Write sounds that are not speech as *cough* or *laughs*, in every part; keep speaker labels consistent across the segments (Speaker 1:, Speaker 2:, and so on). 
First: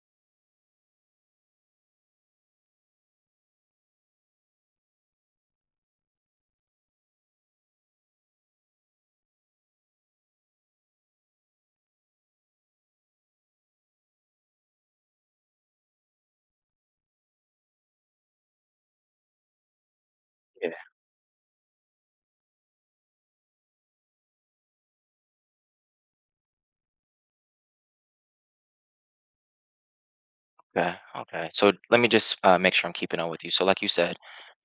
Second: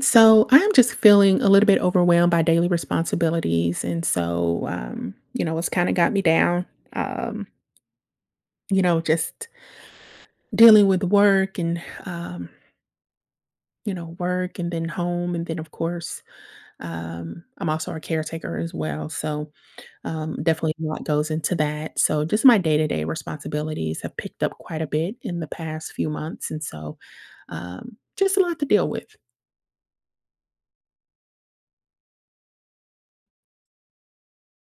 Speaker 1: So I'm just feeling a little bit overwhelmed by daily responsibilities. And so, it's kind of got me down. Um, just dealing with work and work and then home. And then, of course, I'm also a caretaker as well. So
Speaker 2: Yeah.
Speaker 1: definitely a lot goes into that. So just my day to day responsibilities have picked up quite a bit in the past few months. And so just a lot to deal with.
Speaker 2: Okay. Okay. So let me just make sure I'm keeping up with you. So, like you said,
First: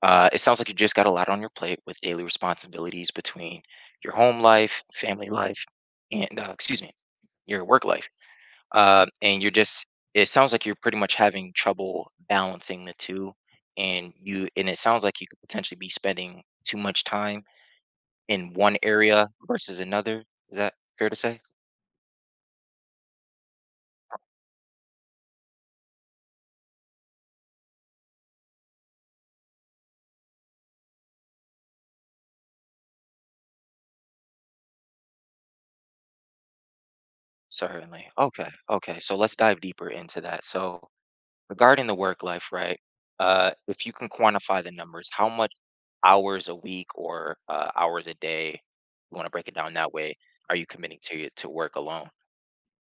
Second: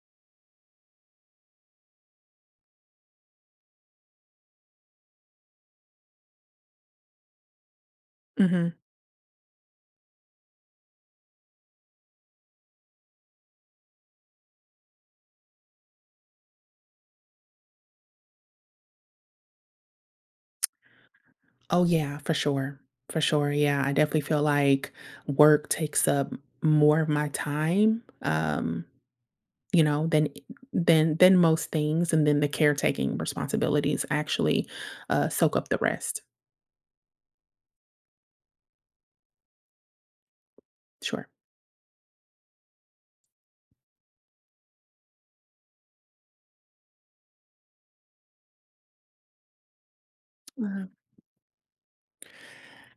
Speaker 2: it sounds like you just got a lot on your plate with daily responsibilities between your home life, family life, and excuse me, your work life.
Speaker 1: Mhm.
Speaker 2: And you're just. It sounds like you're pretty much having trouble balancing the two, and you. And it sounds like you could potentially be spending too much time in one area versus another. Is that fair to say?
Speaker 1: Oh, yeah, for sure. For sure. Yeah, I definitely feel like work takes up more of my time, than than most things, and then the caretaking responsibilities actually soak up the rest.
Speaker 2: Certainly. Okay. Okay. So let's dive deeper into that. So
Speaker 1: Sure.
Speaker 2: regarding the work life, right? If you can quantify the numbers, how much hours a week or hours a day, you want to break it down that way, are you committing to your to work alone?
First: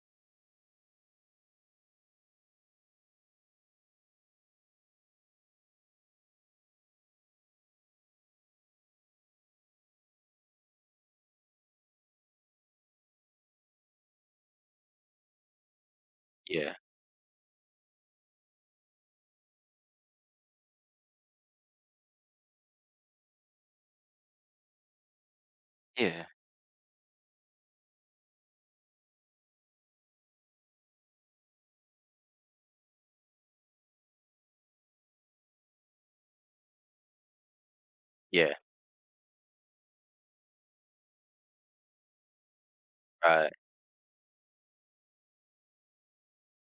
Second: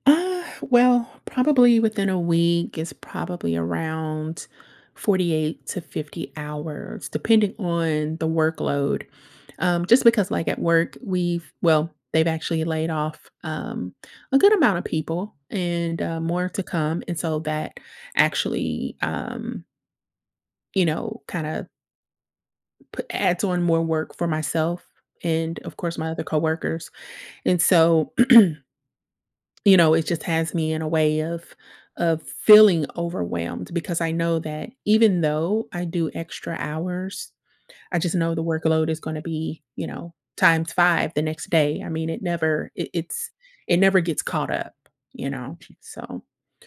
Speaker 1: Well, probably within a week is probably around 48 to 50 hours, depending on the workload. Just because, like at well, they've actually laid off a good amount of people and more to
Speaker 2: Yeah,
Speaker 1: come. And so that actually, kind of adds on more work for myself and, of course, my other
Speaker 2: yeah,
Speaker 1: coworkers. And so, it just has me in a way of feeling overwhelmed because I know that even though I do extra hours, I just know the
Speaker 2: yeah.
Speaker 1: workload is going to be, you know, times 5 the next day. I mean, it's
Speaker 2: Right.
Speaker 1: it never gets caught up. So,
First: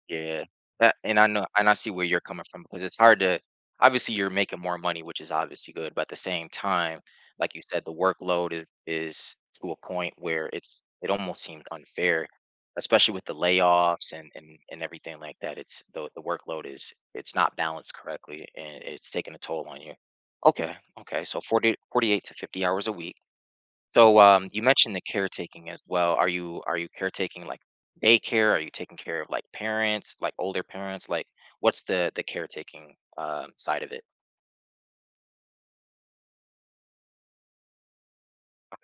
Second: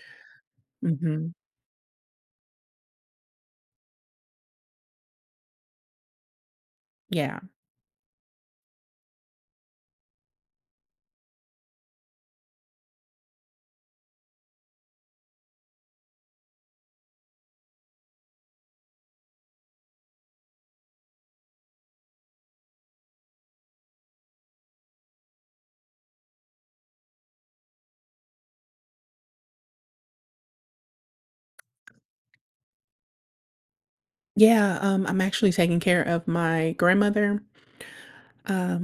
Speaker 2: Yeah, that and I
Speaker 1: mhm.
Speaker 2: know and I see where you're coming from because it's hard to obviously you're making more money, which is obviously good, but at the same time,
Speaker 1: Yeah.
Speaker 2: like you said, the workload is to a point where it almost seems unfair, especially with the layoffs and and everything like that. It's the workload is it's not balanced correctly and it's taking a toll on you. Okay, okay, so forty eight to 50 hours a week. So you mentioned the caretaking as well. Are you caretaking like daycare? Are you taking care of like parents, like older parents? Like what's the caretaking side of it?
Speaker 1: Yeah, I'm actually taking care of my grandmother.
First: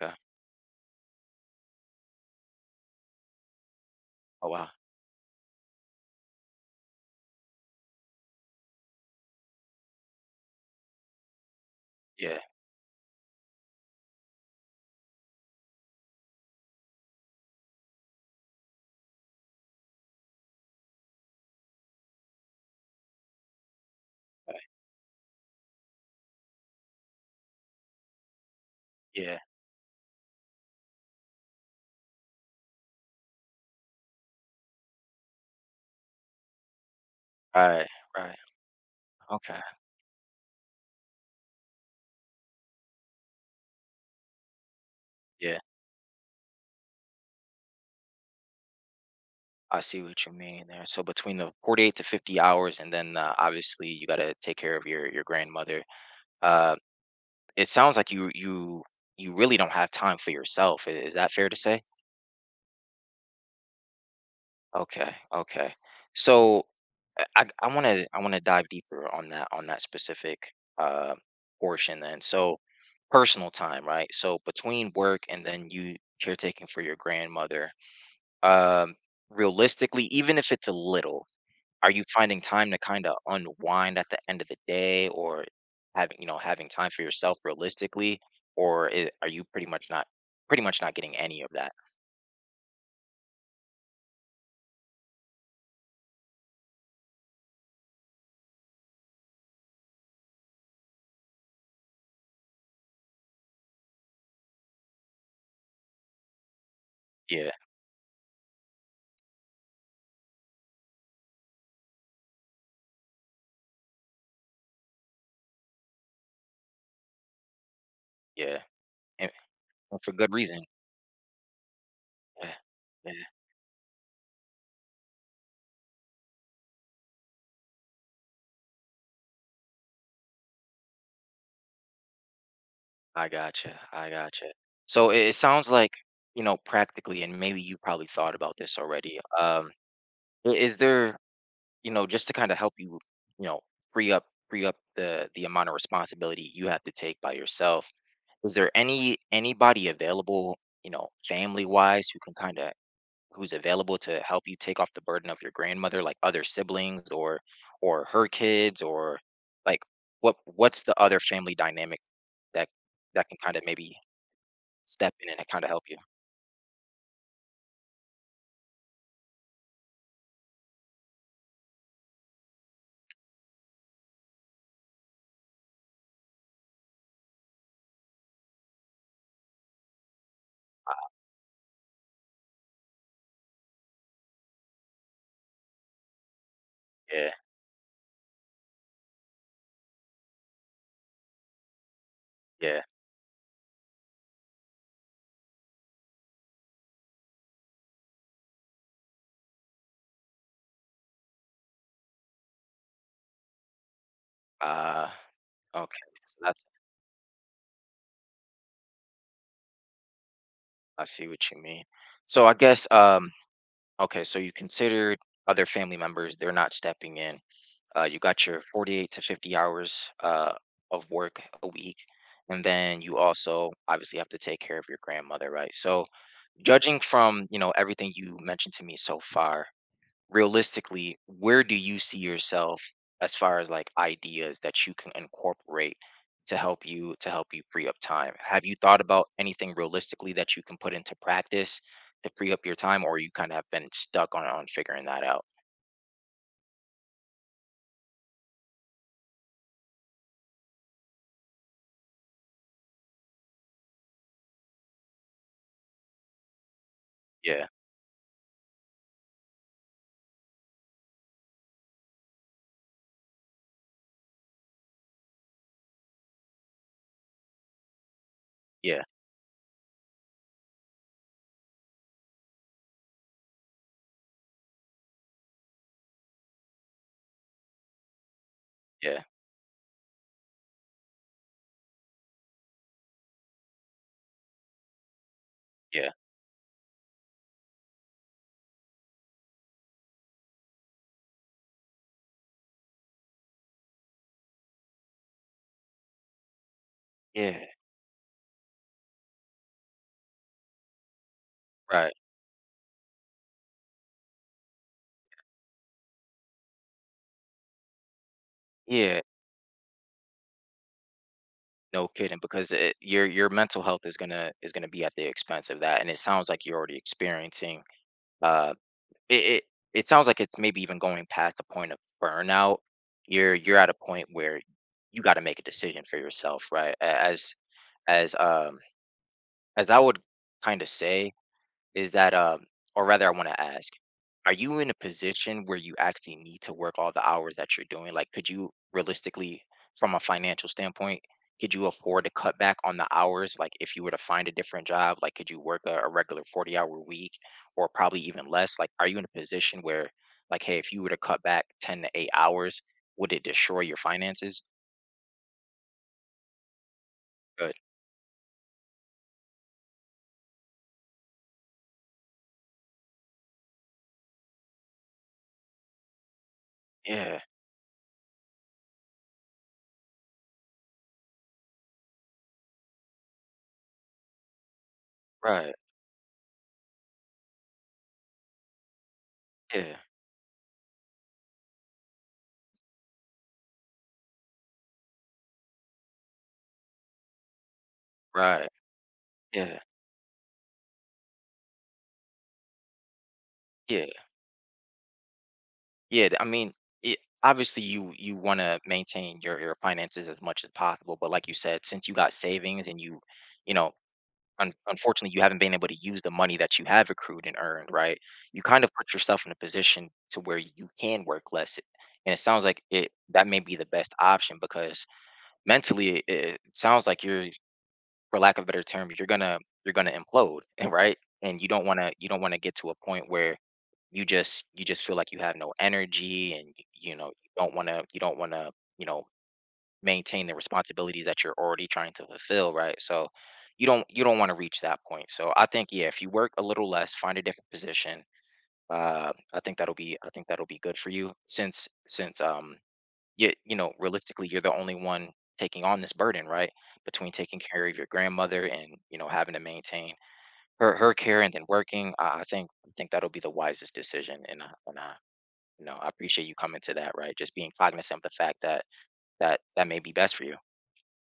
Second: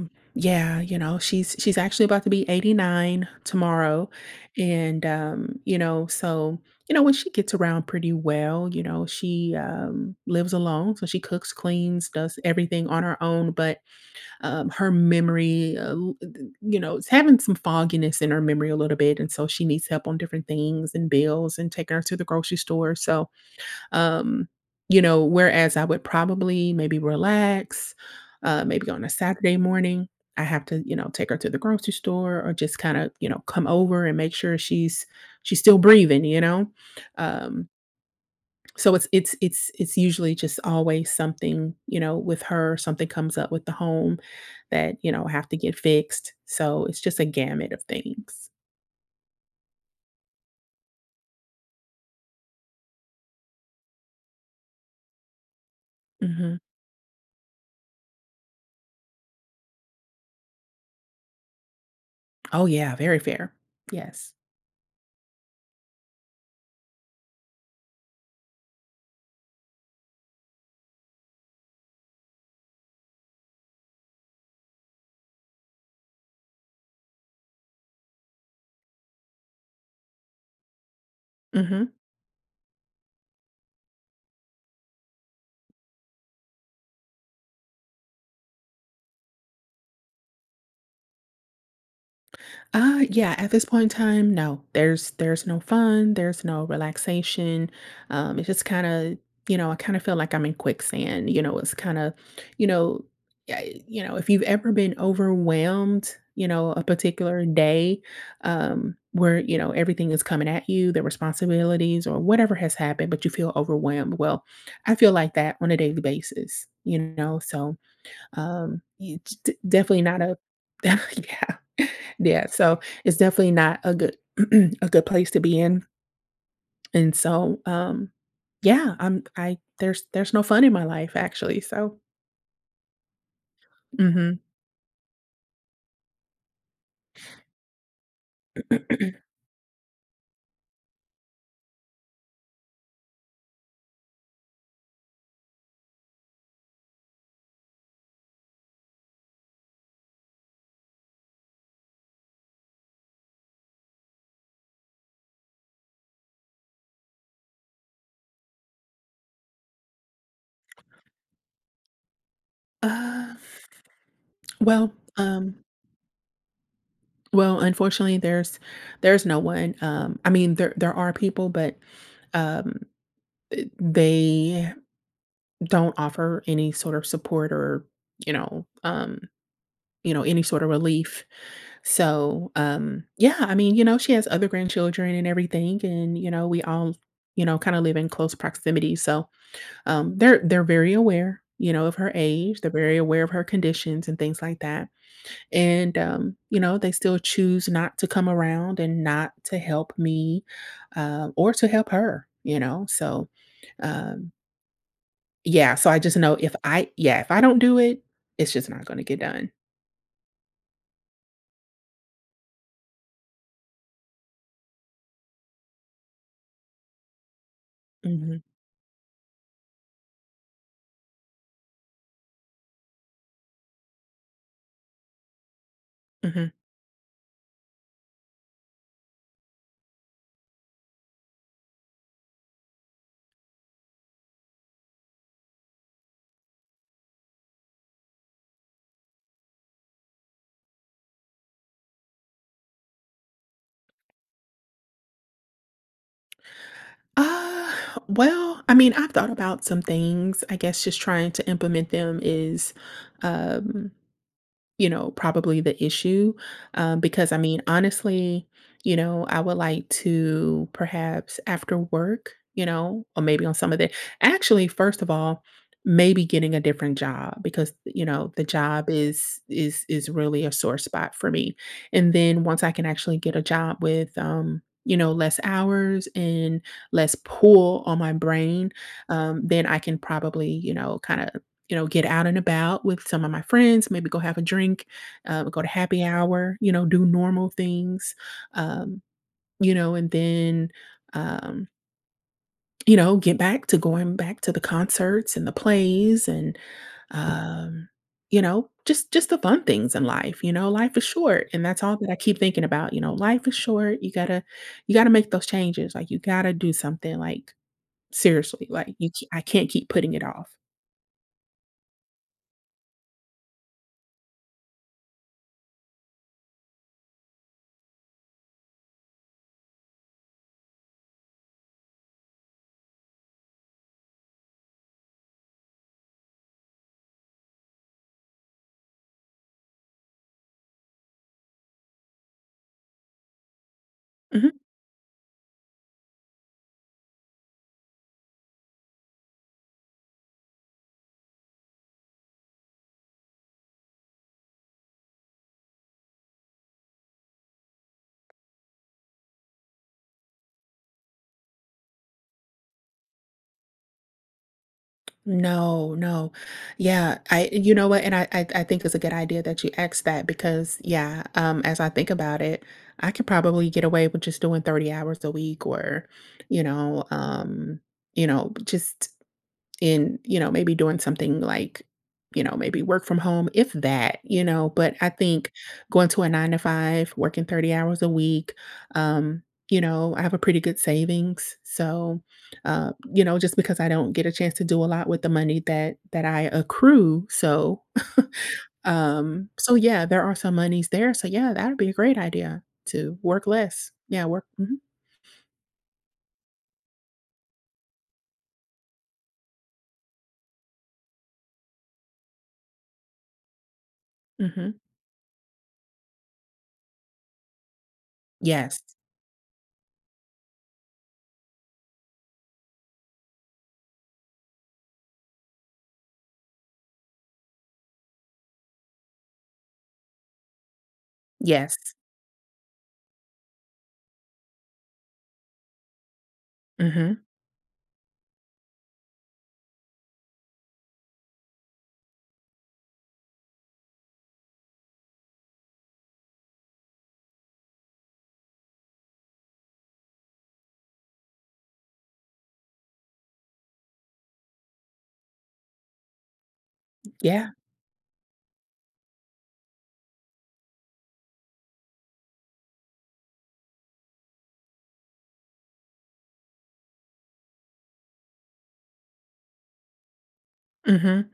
Speaker 2: Okay.
Speaker 1: Yeah, you know, she's actually about to be 89 tomorrow.
Speaker 2: Oh wow.
Speaker 1: And you know, so, you know, when she gets around pretty well, you know, she lives alone, so she cooks, cleans,
Speaker 2: Yeah.
Speaker 1: does everything on her own, but her memory, you know, it's having some fogginess in her memory a little bit, and so she needs help on different things and bills and taking her to the grocery store. So, um,
Speaker 2: Right.
Speaker 1: you know, whereas I would probably maybe relax, maybe on a
Speaker 2: Yeah.
Speaker 1: Saturday morning, I have to, you know, take her to the grocery store or just kind of, you know, come over and make sure she's still breathing, you know? Um,
Speaker 2: Right. Right.
Speaker 1: so it's it's
Speaker 2: Okay.
Speaker 1: it's it's usually just always something, you know, with her, something comes up with the home that, you know, have to
Speaker 2: Yeah.
Speaker 1: get fixed. So it's just a gamut of things.
Speaker 2: I see what you mean there. So between the 48 to 50 hours, and then obviously you got to take care of your grandmother.
Speaker 1: Mhm.
Speaker 2: Uh, it sounds like you really don't have time for yourself. Is that fair to say?
Speaker 1: Oh yeah, very fair. Yes.
Speaker 2: Okay, okay. So I want to I want to dive deeper on that specific portion then. So personal time, right? So between work and then you caretaking for your grandmother. Um, realistically, even if it's a little, are
Speaker 1: Mhm.
Speaker 2: you finding time to kind of unwind at the end of the day or having, you know, having time for yourself realistically or I are you pretty much not getting any of that?
Speaker 1: Yeah, at this point in time, no. There's no fun, there's no relaxation. It's just kind of, you know, I kind of feel like I'm in quicksand. You know, it's kind of, you know, you know, if you've ever been overwhelmed, you know, a particular
Speaker 2: Yeah,
Speaker 1: day, where, you know, everything is coming at you, the responsibilities or whatever has happened, but you feel overwhelmed. Well, I feel like that on a daily basis, you know. So,
Speaker 2: yeah. And, and
Speaker 1: definitely
Speaker 2: for
Speaker 1: not
Speaker 2: good
Speaker 1: a
Speaker 2: reason.
Speaker 1: *laughs* yeah, yeah,
Speaker 2: Yeah.
Speaker 1: so it's
Speaker 2: Yeah.
Speaker 1: definitely not a good *clears throat* a good place to be in, and so, yeah, I'm I there's no fun in my life actually, so.
Speaker 2: I gotcha. I
Speaker 1: Mhm.
Speaker 2: gotcha. So it sounds like, you know, practically, and maybe you probably thought about this already. Is there, you know, just to kind of help you, you know, free up, free up the amount of responsibility you have to take by yourself? Is there anybody available, you know, family wise, who can kind of who's available to help you take off the burden of your grandmother, like other siblings or her kids, or like what what's the other family dynamic that that
Speaker 1: Uh,
Speaker 2: can kind of maybe
Speaker 1: well,
Speaker 2: step in and
Speaker 1: um,
Speaker 2: kind of help you.
Speaker 1: well, unfortunately, there's no one, I mean, there are people, but, um, they don't offer any sort of support or, you know, um, you know, any sort of relief. So, yeah, I mean, you know, she has other grandchildren and everything, and you know, we all,
Speaker 2: Yeah,
Speaker 1: you know, kind of live in close proximity. So, they're very aware, you know, of her age. They're
Speaker 2: yeah.
Speaker 1: very aware of her conditions and things like that. And you know, they still choose not to come around and not to help me, or to help her. You know, so um,
Speaker 2: Uh,
Speaker 1: yeah. So
Speaker 2: okay.
Speaker 1: I just know
Speaker 2: So
Speaker 1: if
Speaker 2: that's
Speaker 1: I, yeah, if I don't do it, it's just not going to get done.
Speaker 2: I see what you mean. So I guess okay, so you considered other family members, they're not stepping in. Uh, you
Speaker 1: Hmm.
Speaker 2: got your 48 to 50 hours of work a week. And then you also obviously have to take care of your grandmother, right? So
Speaker 1: Hmm.
Speaker 2: judging from, you know, everything you mentioned to me so far, realistically, where do you see yourself as far as like ideas that you can incorporate to help you free up time? Have you thought about anything realistically that you can put into practice to free up your time, or you kind of have been stuck on figuring that out?
Speaker 1: Uh, well, I mean, I've thought about some things. I guess just trying to implement them is, um you know, probably the issue. Because I mean,
Speaker 2: Yeah,
Speaker 1: honestly, you know, I would like to perhaps after work, you know, or maybe on some of the actually, first of all, maybe getting a different job because you know the job
Speaker 2: yeah,
Speaker 1: is is is really a sore spot for me and then once I can actually get a job with you know less hours and less pull on my brain
Speaker 2: yeah,
Speaker 1: then I can probably you know kind of you know, get out and about with some of my friends, maybe go have a drink, go to happy
Speaker 2: yeah,
Speaker 1: hour, you know, do normal things, um, you know, and then, um, you know, get back to going back to the concerts and the plays and,
Speaker 2: yeah.
Speaker 1: um, you know, just the fun things in life. You know, life is short, and that's all that
Speaker 2: Right.
Speaker 1: I keep thinking about. You know, life is short. You gotta make those changes. Like you gotta do something. Like seriously, like, you
Speaker 2: Yeah.
Speaker 1: I can't keep putting it off.
Speaker 2: No kidding, because your mental health is gonna be at the expense of that, and it sounds like you're already experiencing uh it, it it sounds like it's maybe even going past the point of burnout. You're at a point where you got to make a decision for yourself, right? As as um as I would kind of say, is that or rather I want to ask,
Speaker 1: Mhm.
Speaker 2: are you in a position where you actually need to work all the hours that you're doing? Like could you realistically from a financial standpoint, could you afford to cut back on the hours? Like if you were to find a different job, like could you work a regular 40-hour week or probably even less? Like are you in a position where like hey, if you were to cut back 10 to 8 hours, would it destroy your finances?
Speaker 1: No, no. Yeah, I
Speaker 2: But
Speaker 1: you know what? And I think it's a good idea that you asked that because, yeah, as I think about it, I could probably get away with just doing 30 hours a week or, you know,
Speaker 2: yeah,
Speaker 1: um, you know, just in, you know, maybe doing something like, you know, maybe work from home, if that, you know, but I think
Speaker 2: right.
Speaker 1: going to a 9 to 5, working 30 hours a week, um, you
Speaker 2: Yeah,
Speaker 1: know, I have a pretty good savings. So, you know, just because I don't get a chance to do a lot with the money that I accrue, so
Speaker 2: right.
Speaker 1: so
Speaker 2: Yeah.
Speaker 1: yeah, there are some monies there. So yeah, that would be a great idea to work less.
Speaker 2: Yeah.
Speaker 1: Yeah, work mhm,
Speaker 2: Yeah, I mean, obviously you want to maintain your finances as much as possible, but like you said, since you got savings and you know, un
Speaker 1: mhm.
Speaker 2: unfortunately you haven't been able to use the money that you have accrued and earned, right? You
Speaker 1: Yes.
Speaker 2: kind of put yourself in a position to where you can work less. And it sounds like it that may be the best option because mentally it sounds like you're, for lack of a better term, you're gonna implode, *laughs* right? And
Speaker 1: Yes.
Speaker 2: you don't want to get to a point where you just feel like you have no energy and you
Speaker 1: Mhm.
Speaker 2: know you don't want to you know maintain the responsibility that you're already trying to fulfill, right? So you don't want to reach that point, so I think yeah if you work a little less, find a different position, I think that'll be good for you since you, you know, realistically you're the only one taking on this burden, right? Between
Speaker 1: Yeah.
Speaker 2: taking care of your grandmother and you know having to maintain her care and then working I think that'll be the wisest decision and I, you know, I appreciate you coming to that, right? Just being cognizant of the fact that that may be best for you.
Speaker 1: Mhm.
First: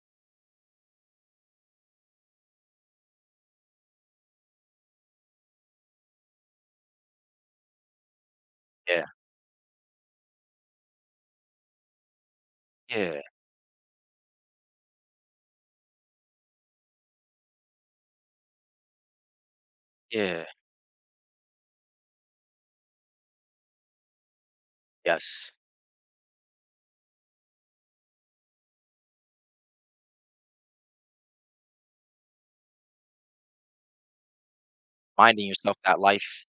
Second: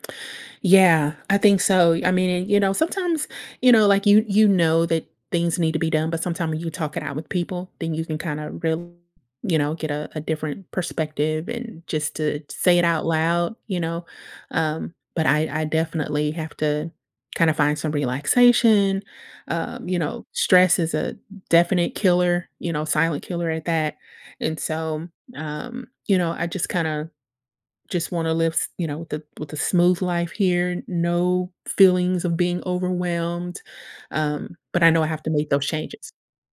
Speaker 1: Yeah, I think so. I mean, you know, sometimes, you know, like you know that things need to be done, but sometimes you talk it out with people, then you can kind of really,
Speaker 2: Yeah,
Speaker 1: you know, get a different perspective and just to say it out
Speaker 2: yeah,
Speaker 1: loud, you know. But I definitely have to kind of find some relaxation. You know,
Speaker 2: yeah.
Speaker 1: stress is a definite killer, you know, silent killer at that. And so,
Speaker 2: Yes.
Speaker 1: you know, I just kind of just wanna live, you know, with the with a smooth life here, no feelings of being overwhelmed, but I know I have to
Speaker 2: Reminding
Speaker 1: make those
Speaker 2: yourself that
Speaker 1: changes.
Speaker 2: life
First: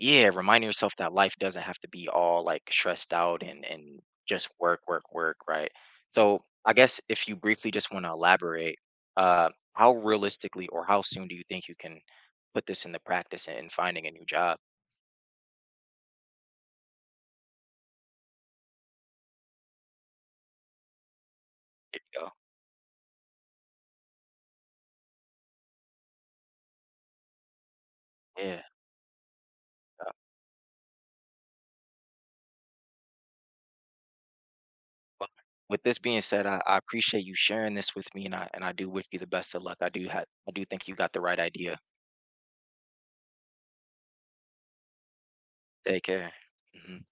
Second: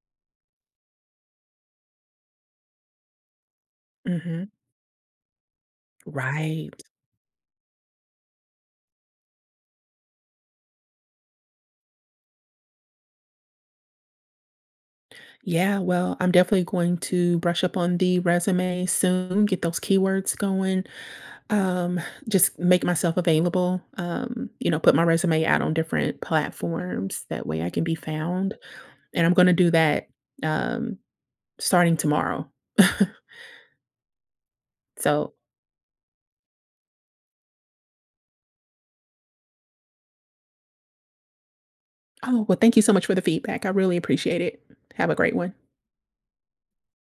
Speaker 2: Yeah, reminding yourself that life doesn't have to be all like stressed out and just
Speaker 1: Mhm.
Speaker 2: work, work, work, right? So I
Speaker 1: Right.
Speaker 2: guess if you briefly just want to elaborate, how realistically or how soon do you think you can put this into practice and finding a new job?
Speaker 1: Yeah, well, I'm definitely going to brush up on the resume soon, get those keywords going, um,
Speaker 2: There you go.
Speaker 1: just make myself available, you know, put my resume out on different platforms, that way I can be found,
Speaker 2: Yeah.
Speaker 1: and I'm gonna do that, um, starting tomorrow. *laughs*
Speaker 2: Well,
Speaker 1: So
Speaker 2: with this being said, I appreciate you sharing this with me, and I do wish you the best of luck. I do think you got the right idea.
Speaker 1: oh, well, thank you so much for the feedback. I really appreciate it. Have a great one.
Speaker 2: Take care. Mhm.